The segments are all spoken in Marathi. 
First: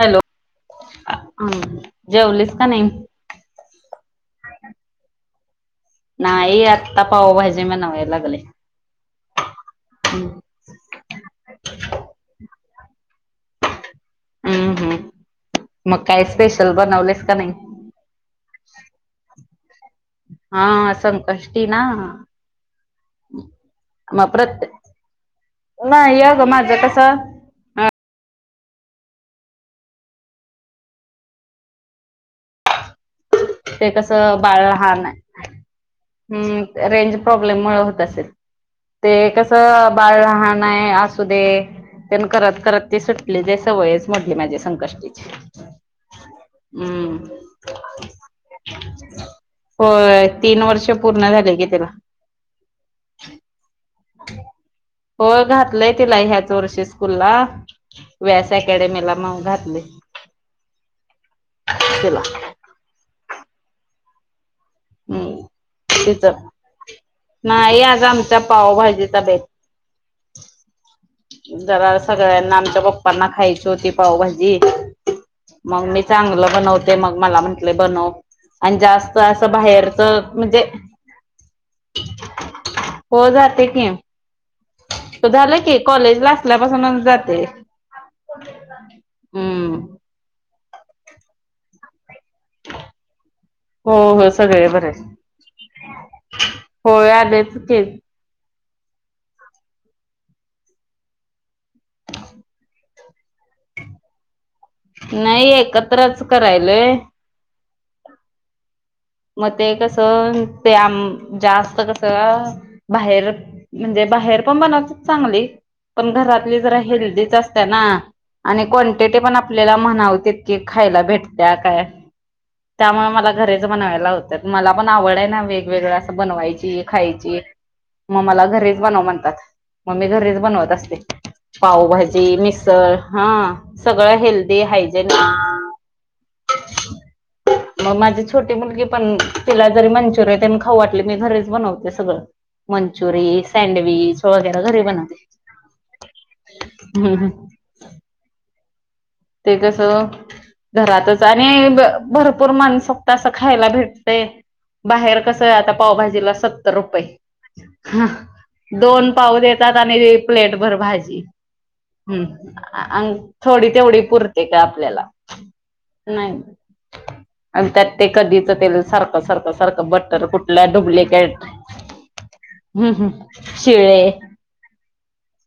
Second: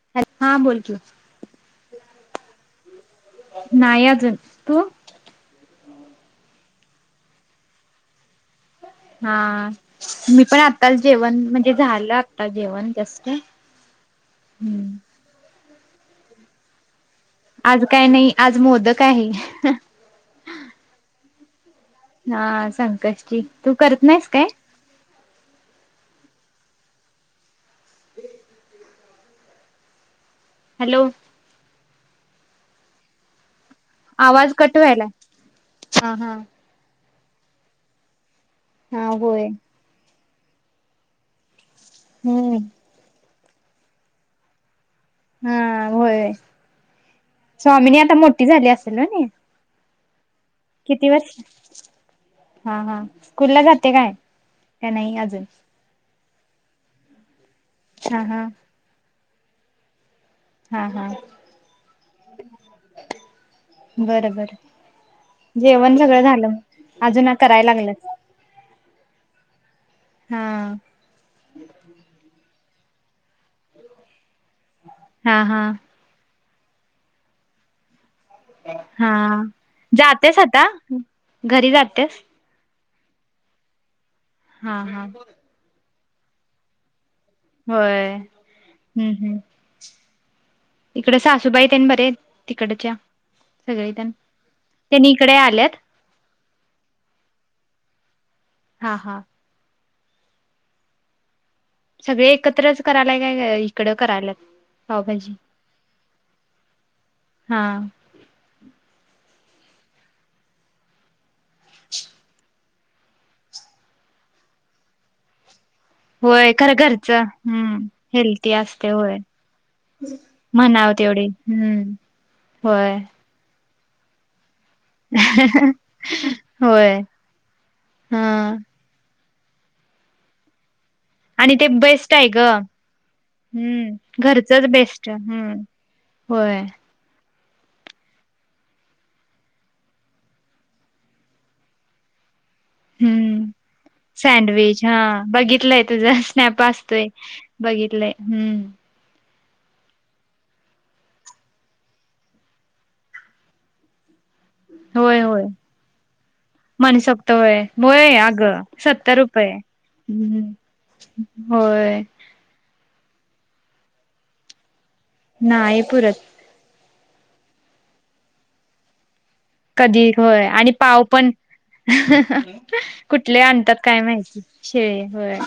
हॅलो हा बोल की जेवलीस का नाही? नाही अजून तू? नाही आता पावभाजी बणवायला लागले. हां हम्म मी पण आता जेवण म्हणजे झालं आता जेवण जस्ट. हम्म हम्म मग काय स्पेशल बनवलय? आज काय नाही आज मोदक आहे. हां संकष्टी ना. हा संकष्टची तू करत नाहीस मग काय? प्रत्ये नाही अग माझं कसं अ ह [inaudible] हॅलो ते कसं आवाज बाळ कट व्हायला लहान आहे. हा हा हम्म रेंज प्रॉब्लेम मुळ होत असेल हा ते होय कस बाळ लहाण आहे असू दे ते हम्म करत करत ते सुटले जी सवयच मोडली माझी संकष्टी हम्म होय स्वामिनी आता मोठ होय तीन वर्ष पूर्ण झाले की तीला. हा हा स्कूल ला जाते काय का नाही अजून? लय तिला ह्याच वर्षी स्कूल ला हा हा व्यास अकॅडमीला मग घातलय. हा हां बर बर. हम्म जेवण सगळं तिच झालं अजून करायला नाही आज लागलेत. आमच्या पावभाजीचा बेत. हम्म जरा सगळ्यांना आमच्या पप्पांना खायची होती पावभाजी हा हा मग मीच चांगल बनवते मग मला म्हटले बनव. आणि हा जास्त असं बाहेरच जातेस आता म्हणजे घरी जातेस हो जाते की. हां हा. तो झालं की, कॉलेज ला असल्यापासूनच जाते. होय, हम्म हम्म. इकड सासूबाई त्यांनी बरे तिकडच्या सगळी हो त्या हो त्यांनी इकडे आल्यात. हो आलेत की. हां हां. सगळे एकत्रच करायलाय काय, का इकडं करायलात? पावभाजी नाही एकत्रच करायलोय. हां मग ते कसं ते आम जास्त कस बाहेर, म्हणजे बाहेर पण बनवतात चांगली. पण होय घरातली खरं जरा घरचं हेल्दीच असते हम्म ना, हेल्थी आणि असते होय क्वांटिटी पण आपल्याला म्हणावते कि म्हणाव खायला तेवढी भेटत्या काय, हम्म होय त्यामुळे मला घरीच बनवायला लाव त्यात मला पण आवड आहे ना वेगवेगळ असं बनवायची, होय खायची, मग हा मला घरी बनव म्हणतात, मग मी घरीच बनवत असते. आणि ते बेस्ट पावभाजी, आहे ग मिसळ हं, हम्म सगळं हेल्दी घरचच बेस्ट हायजेनिक हम्म होय. मग माझी छोटी मुलगी पण तिला जरी मंचुरियन तेन खाऊ वाटले, मी घरीच बनवते सगळं. मंचुरी, हम्म, सँडविच वगैरे घरी सँडविच बनवते. हां, बघितलंय तुझ स्नॅप असतोय. बघितलंय, हम्म. ते कसं. घरातच, आणि भरपूर मानसोक्त असं खायला भेटतेय. बाहेर होय कस होय आता पावभाजीला सत्तर रुपये. मनसोक्त होय होय अगं दोन सत्तर पाव रुपये देतात, आणि हम्म प्लेट भर भाजी, होय हम्म. अन, थोडी तेवढी पुरते का आपल्याला, नाही पुरत नाही. आणि त्यात ते कधीच तेल सारखं सारखं सारखं कधी बटर होय, आणि कुठलं पाव पण डुप्लिकेट. हम्म हम्म कुठले आणतात काय शिळे माहिती? शीळे होय.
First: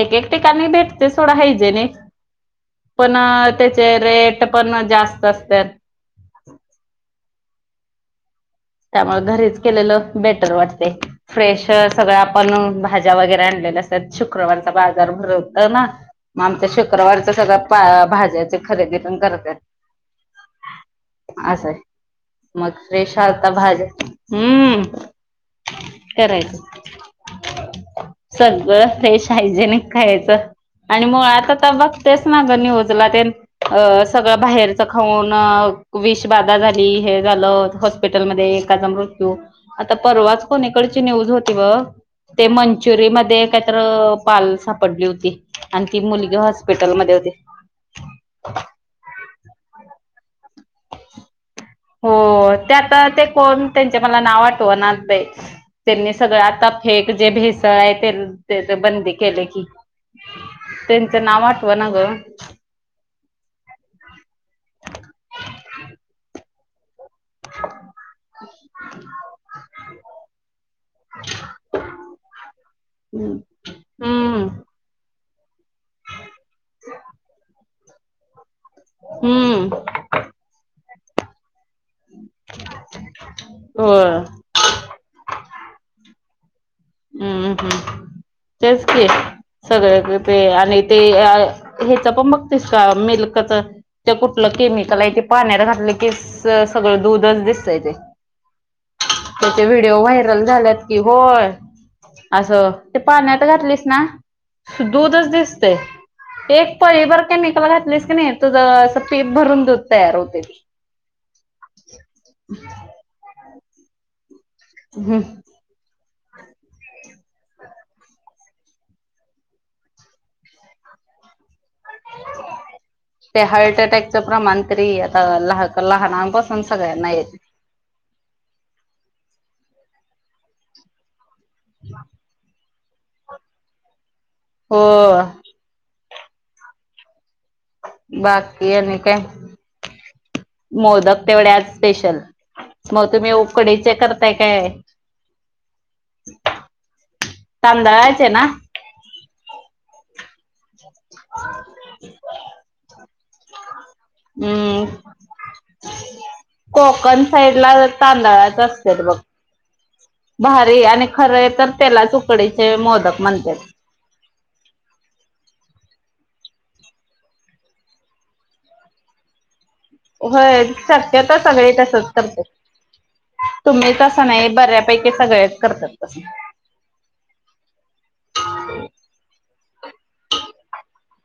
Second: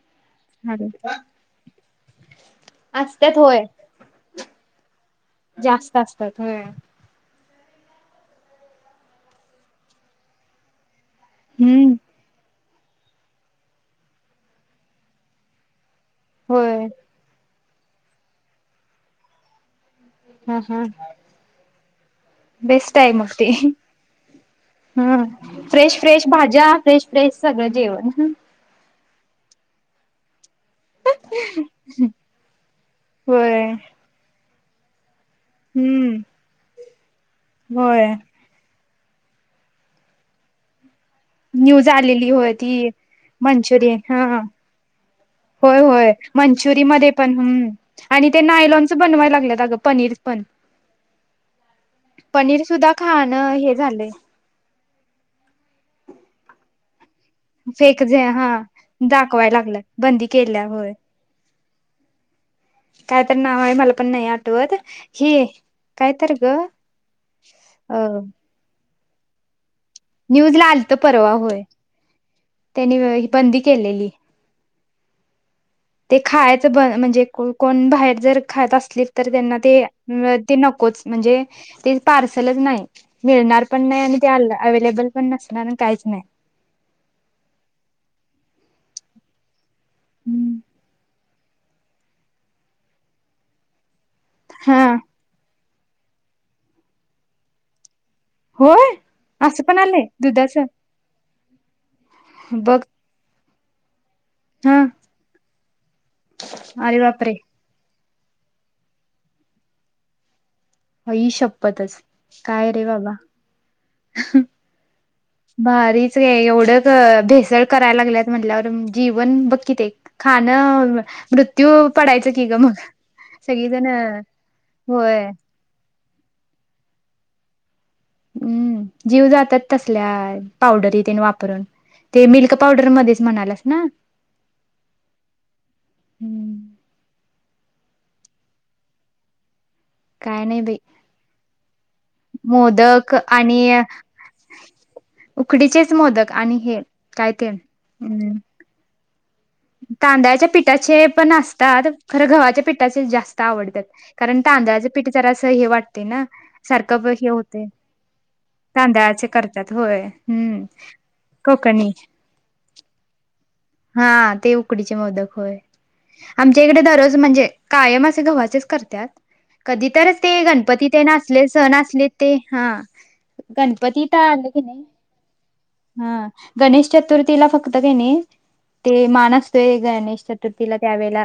एक एक ठिकाणी अरे भेटते सोडा हायजेनिक. पण असत्यात होय त्याचे रेट पण, जास्त असत्यात. जास्त असतात होय. त्यामुळे घरीच केलेलं बेटर वाटते, फ्रेश हम्म सगळं आप पण भाज्या वगैरे आणलेल्या असतात, शुक्रवारचा बाजार भरवतो ना. मग आमच्या होय शुक्रवारच सगळं भाज्याची खरेदी पण करतात. हम्म हम्म असं आहे मग बेस्ट आहे फ्रेश मग. आता भाज्या हम्म हम्म, फ्रेश फ्रेश करायचं. भाज्या, फ्रेश फ्रेश सगळं जेवण. सगळं फ्रेश, हायजेनिक खायचं. आणि मुळात आता बघतेच ना ग निउजला ते होय अ सगळं बाहेरच खाऊन. अ हम्म विष बाधा झाली, हे झालं होय [unintelligible] एकाचा मृत्यू, आता परवाच कुणीकडची न्यूज होती. न्यूज आलेली ते होय ती मंचुरियन मध्ये मंचुरियन काहीतरी, हा पाल सापडली होती. होय आणि ती होय, मुलगी मंचुरी मध्ये हॉस्पिटलमध्ये होती. पण, आणि ते नायलॉन बनवायला लागलेत आगं पनीर पण. हो पनीर त्या सुद्धा आता ते खाणं कोण हे त्यांचे झालंय मला नाव आठवनाच बाई. त्यांनी सगळं आता फेक जे भे तळाय फेक जे तेन हा तेच बंदी केले दाखवाय की, लागल्यात बंदी केल्या होय त्यांचं नाव आठव ना ग. कायतरी नाव आहे मला पण नाही आठवत, ही कायतर ग. अ [unintelligible] न्यूज ला आलत परवा होय त्यानी बंदी केलेली हम्म ते खायचं ब म्हणजे कोण बाहेर जर खात असली तर त्यांना हम्म ते ते नकोच म्हणजे ते पार्सलच नाही मिळणार पण नाही होय आणि ते अव्हेलेबल पण नसणार काहीच नाही. हम्म हम्म तेच की सगळे ते आणि ते हेच पण बघतीस का मिल्कच ते कुठलं हा केमिकल आहे ते पाण्यात घातलं की सगळ दूधच दिसतय ते होय असं त्याचे पण व्हिडिओ आलंय व्हायरल दुधाच झाल्यात कि होय असं बघ ते पाण्यात घातलीस ना, हा दूधच दिसतय, एक अरे पळी भर बापरे केमिकल घातलीस की नाही. तर अस पीप भरुन दुध तयार होतय. आई शपथच काय रे बाबा [unintelligible] हम्म भारीचय एवढं भेसळ करायला लागल्यात म्हटल्यावर जीवन बघकी ते खाण मृत्यू पडायचं की ग मग ते हार्ट सगळीजण अटॅकच प्रमाण तरी होय आता तर लहनांपासून सगळ्यांना येतय. हम्म जीव जातात तसल्या पावडरी तेन वापरून हां ते मिल्क पावडर मध्येच म्हणायलास ना हो. हम्म बाकी आणि काय काय नाही बाई मोदक तेवढे आज स्पेशल मग मोदक तुम्ही आणि उकडीचे करताय काय? उकडीचेच मोदक आणि हे काय ते तांदळाचे ना तांदळाच्या पिठाचे पण असतात खरं गव्हाच्या पिठाचे जास्त आवडतात. कारण हम्म तांदळाच पिठ जरा असं हे वाटते ना सारखं कोकण हे साईड होतय ला तांदळाच असतात बघ तांदळाचे करते. होय हम्म भारी आणि खरे तर कोकणी त्यालाच उकडीचे मोदक म्हणतात. हां ते उकडीचे मोदक होय. आमच्या इकडे दररोज म्हणजे कायम असे गव्हाचेच करतात. कधी तर ते होय गणपती तेन शक्यतो असले सगळे सण असले तसच ते करतात हा. तुम्ही गणपतीत तसं नाही आलं की नये बऱ्यापैकी सगळेच करतात तसं हां गणेश चतुर्थीला फक्त किनय ते मान असतोय गणेश चतुर्थीला त्यावेेळेला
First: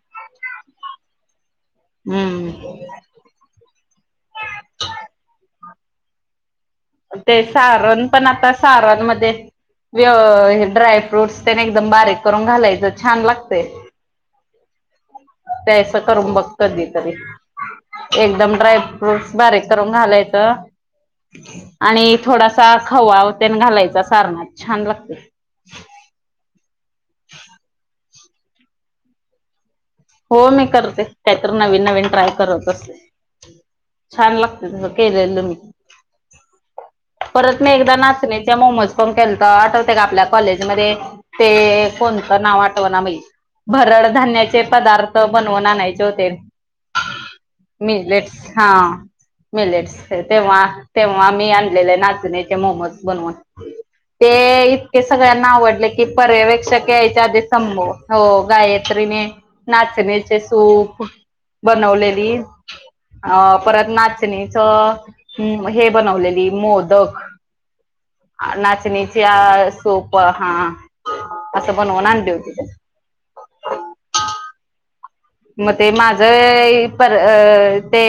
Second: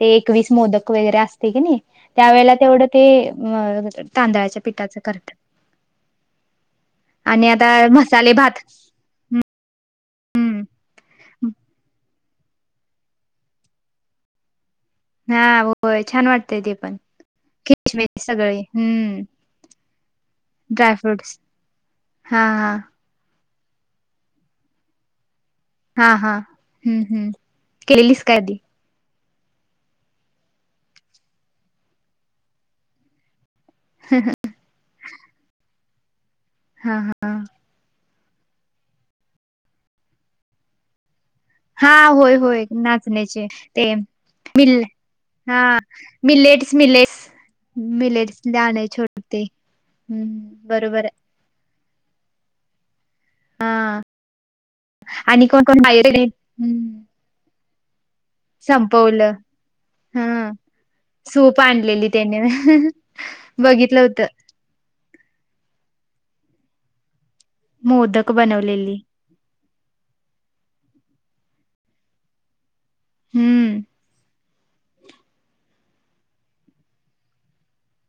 ते एकवीस मोदक वगैरे असतय की नाही. त्यावेेळेला हम्म तेवढं ते [unintelligible] तांदळाच्या पिठाच करतात आणि आता मसाले भात बा मध्ये हम्म व ड्राय फ्रूटस तेन एकदम बारीक करून घालायचं छान लागतेत. हा ते अस होय छान करून बघ वाटतय ते कधी पण तरी किशमिश एकदम सगळे ड्राय हम्म फ्रूटस बारीक करून घालायचं ड्रायफ्रूट्स आणि ते हा थोडासा हा खवा तेन घालायचा सारण्यात छान लागते. हा हा हम्म हम्म केलीस काय आधी हो मी करते काहीतरी नवीन नवीन ट्राय करत असते छान लागते. [unintelligible] केलेल मी हां हां. परत मी एकदा नाचणीच्या मोमोज पण केलत आठवते का आपल्या कॉलेजमध्ये ते हा होय कोणतं नाव होय आठवना बाई नाचण्याचे ते भरड धान्याचे मिल पदार्थ हा बनवून आणायचे होते ते. मिलेट्स मिलेट्स मिलेट्स मिलेटस हा दाणे छोटे मिलेटस तेव्हा हम्म बरोबर तेव्हा आ मी आणलेले नाचणीचे मोमोज बनवून. हा ते इतके आणि सगळ्यांना कोण कोण आवडले की बाहेर पर्यवेक्षक हम्म यायच्या आधी संभव हो गायत्रीने संपवलं हा नाचणीचे सूप सूप आणलेली बनवलेली त्याने अ परत बघितलं होतं नाचणी [unintelligible] हे बनलेली मोदक मोदक बनवलेली नाचणी [unintelligible] सोप हा असं बनवून आणली होती हम्म मग ते माझं पर अ ते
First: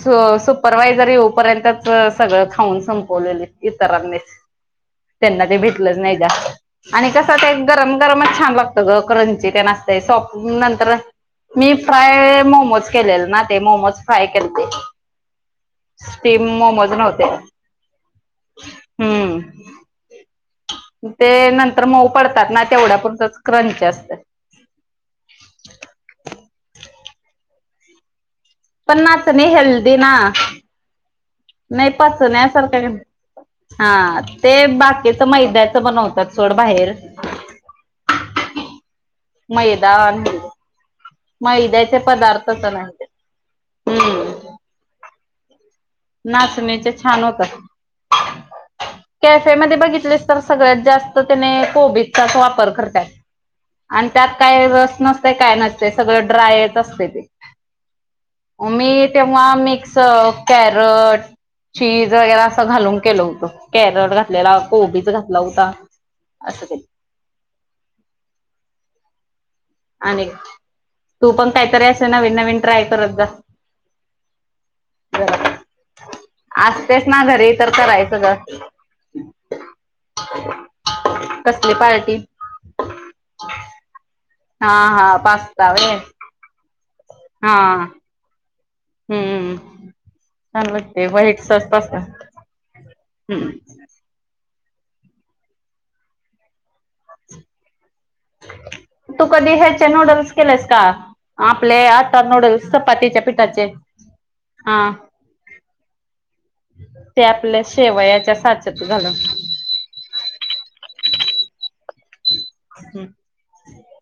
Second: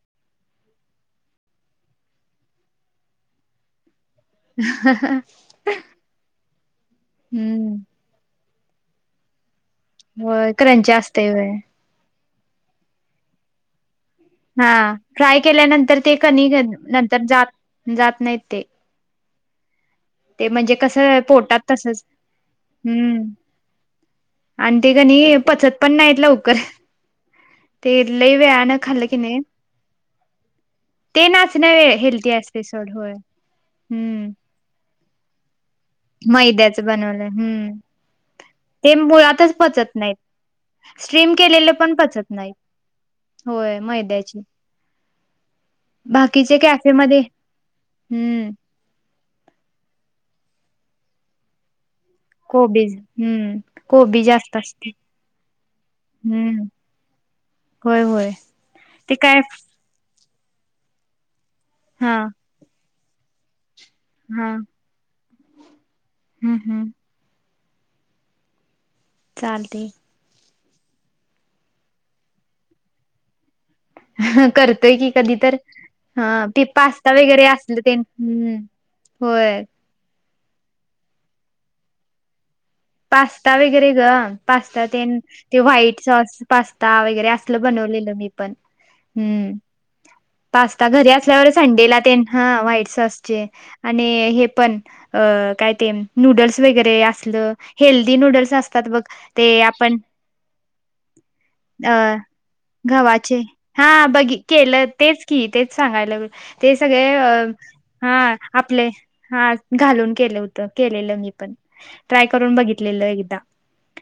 सु सुपरवायझर येऊपर्यंतच सगळं खाऊन संपवलेली इतरांनीच त्यांना ते भेटलंच नाही द्या आणि कस ते हम्म गरम गरमच छान लागत. सगळं क्रंची ते असतय सॉप नंतर तेवे मी फ्राय मोमोज केलेलं ना ते मोमोज फय केलते हा फ्राय केल्यानंतर ते कणी मोमोज नंतर नव्हते. जात जात नाहीत ते हम्म ते म्हणजे कसं ते पोटात नंतर तसच मऊ पडतात ना तेवढ्या हम्म पुरतच क्रंची असतं आणि ते काणी पचत पण नाहीत लवकर ते लैवेळ पण खल्ल कि नाही नाचणी हेल्दी ना ते ना नाही पचन्यासारखं का हा हम्म ते बाकीच मैदा बनवतात सोड मैद्याच बाहेर. बनवलं हम्म ते मुळातच मैदा पचत नाहीत आणि स्ट्रीम केलेले पण मैद्याचे पचत नाहीत पदार्थच नसतेत होय मैद्याची हम्म बाकीचे नाचणीचे कॅफेमध्ये छान हम्म होतात. कॅफे मध्ये बघितलेस तर सगळ्यात जास्त अन्य कोबी चा वापर कोबीज करतात हम्म आणि कोबी त्यात जास्त काय असते रस नसतय काय नसतय सगळ हम्म ड्रायच असते ते. होय होय मी ते काय तेव्हा मिक्स कॅरट, चीज हा वगैरे असं घालून केलं होतं कॅरट हा घातलेला कोबीच घात घातला होता. हम्म असं केलं हम् चालतय. आणिक तू पण काहीतरी असे नविन नवीन ट्राय करत जा. हं करतोय की कधीतर जरा. हं ते असतेच पास्ता ना वगैरे घरी तर असल ते करायचं ग हम्म होय कसली पार्टी? पास्ता वगैरे गं हा पास्ता हा तेन ते पास्ता व्हय व्हाईट सॉस पास्ता वगैरे हा असल बनवलेलं मी. पण हम्म छान पास्ता लागते घरी व्हाईट असल्यावर सॉस संडेला पास्ता. ते ह व्हाईट सॉस ते. हम्म आणि हे पण अ काय ते नूडल्स वगैरे असलं हेल्दी नूडल्स असतात बघ तू ते कधी ह्याचे आपण नूडल्स केलेस का? आपले अ आता नूडल्स चपातीच्या गव्हाचे पिठाचे हा बघी हा केलं तेच. की तेच सांगायलो ते सगळे ते आपल्या हां शेवयाच्या साच्यात आपले घालून हां घालून केलं होत केलेलं मी पण [unintelligible] ह बघितलेलं एकदा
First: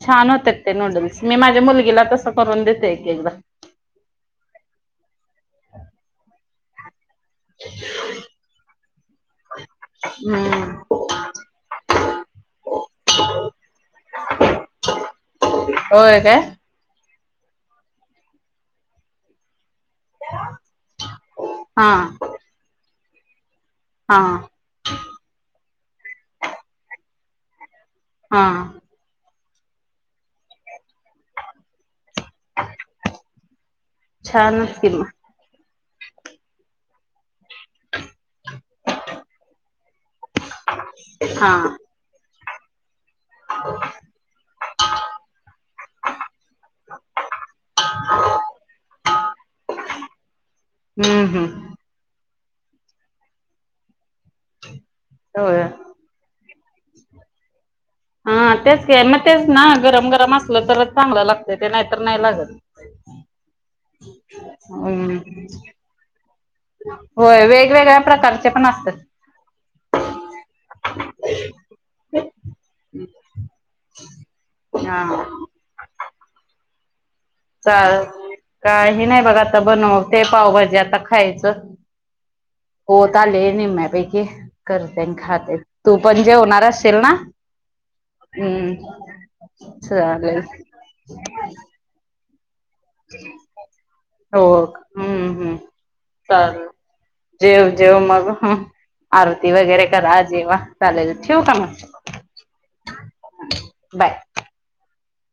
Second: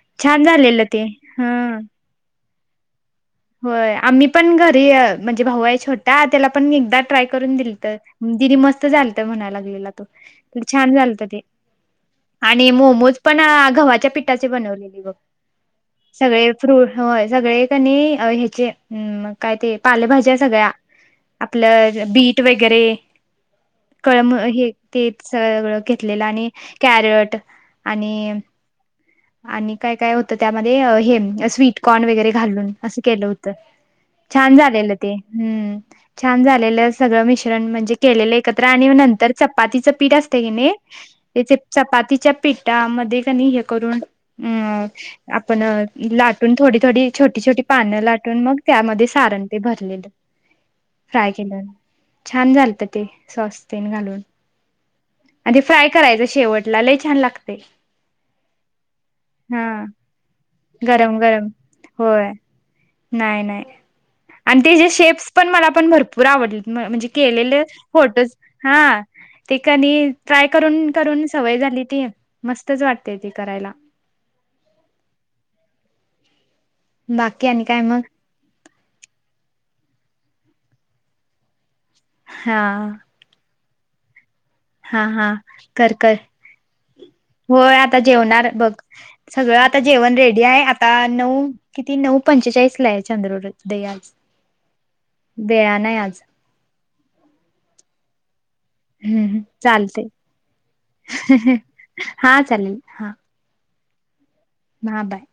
छान होतात ते नूडल्स मी माझ्या मुलगीला तस करून देते की एकदा. होय आम्ही पण घरी म्हणजे भाऊ आहे छोटा त्याला पण मी एकदा ट्राय करून दिलत दिदी मस्त झालत म्हणायला लागलेला तो हम्म छान झालत ते. आणि मोमोज पण गव्हाच्या पिठाचे बनवलेले गघ होय काय सगळे फ्रूट होय सगळे कनी ह्याचेय. हम्म मग काय ते पालेभाज्या सगळ्या. हा आपलं बीट वगैरे. हा केळंम. हे, ते सगळं घेतलेलं आणि कॅरट आणि हा आणि, काय काय होतं त्यामध्ये. हे, स्वीटकॉर्न वगैरे घालून असं, केल होत. छान छानच कि झालेलं ते. मग हम्म्, छान झालेलं. सगळं मिश्रण म्हणजे, केलेले एकत्र आणि नंतर, चपातीच पीठ असतय की नाही. हा ते चपातीच्या पीठमध्ये [unintelligible] हे करून. अ आपण लाटून, थोडी-थोडी. छोटी-छोटी पान लाटून. मग, त्यामध्ये सारण ते भरलेलं. हम्म फ्राय केलेलं. हम्म छान, झालत ते. सॉस तेन, घालून. आधी होय फ्राय करायच शेवटला लय छान लागतय. हां तेच की मग तेच ना गरम गरम [unintelligible] तरच गरम चांगलं गरम लागत ते, नाहीतर नाही होय लागत. नाही नाही आणि त्याचेे हम्म शेप्स पण मला पण, भरपूर आवडले. म्हणजे होय केलेले, वेगवेगळ्या फोटोज प्रकारचे पण हा. असतात ती कणी, ट्राय करून करून सवय झाली. ती मस्तच वाटतय, ते करायला. हा बा चालल काही नाही बघा आता, बनवते पावभाजी आता खायचं. हा झाले निम्म्यापैकी, करते हा अनं हा खाते. कर तू कर पण जेवणार अशील ना? होय, आता जेवणार बघ. हम्म सगळं आता जेवण चालेल रेडी हाय आता नऊ किती? नऊ पंचेचाळीसला हाय चंद्र उदय आज, हो हम्म हम्म वेळान आय आज चालेल. जेव जेव मग हं हम्म आरती वगैरे चालते करा. जेवा, चालेल. ठेवु का म? हा चालेल हा बाय. हा, बाय.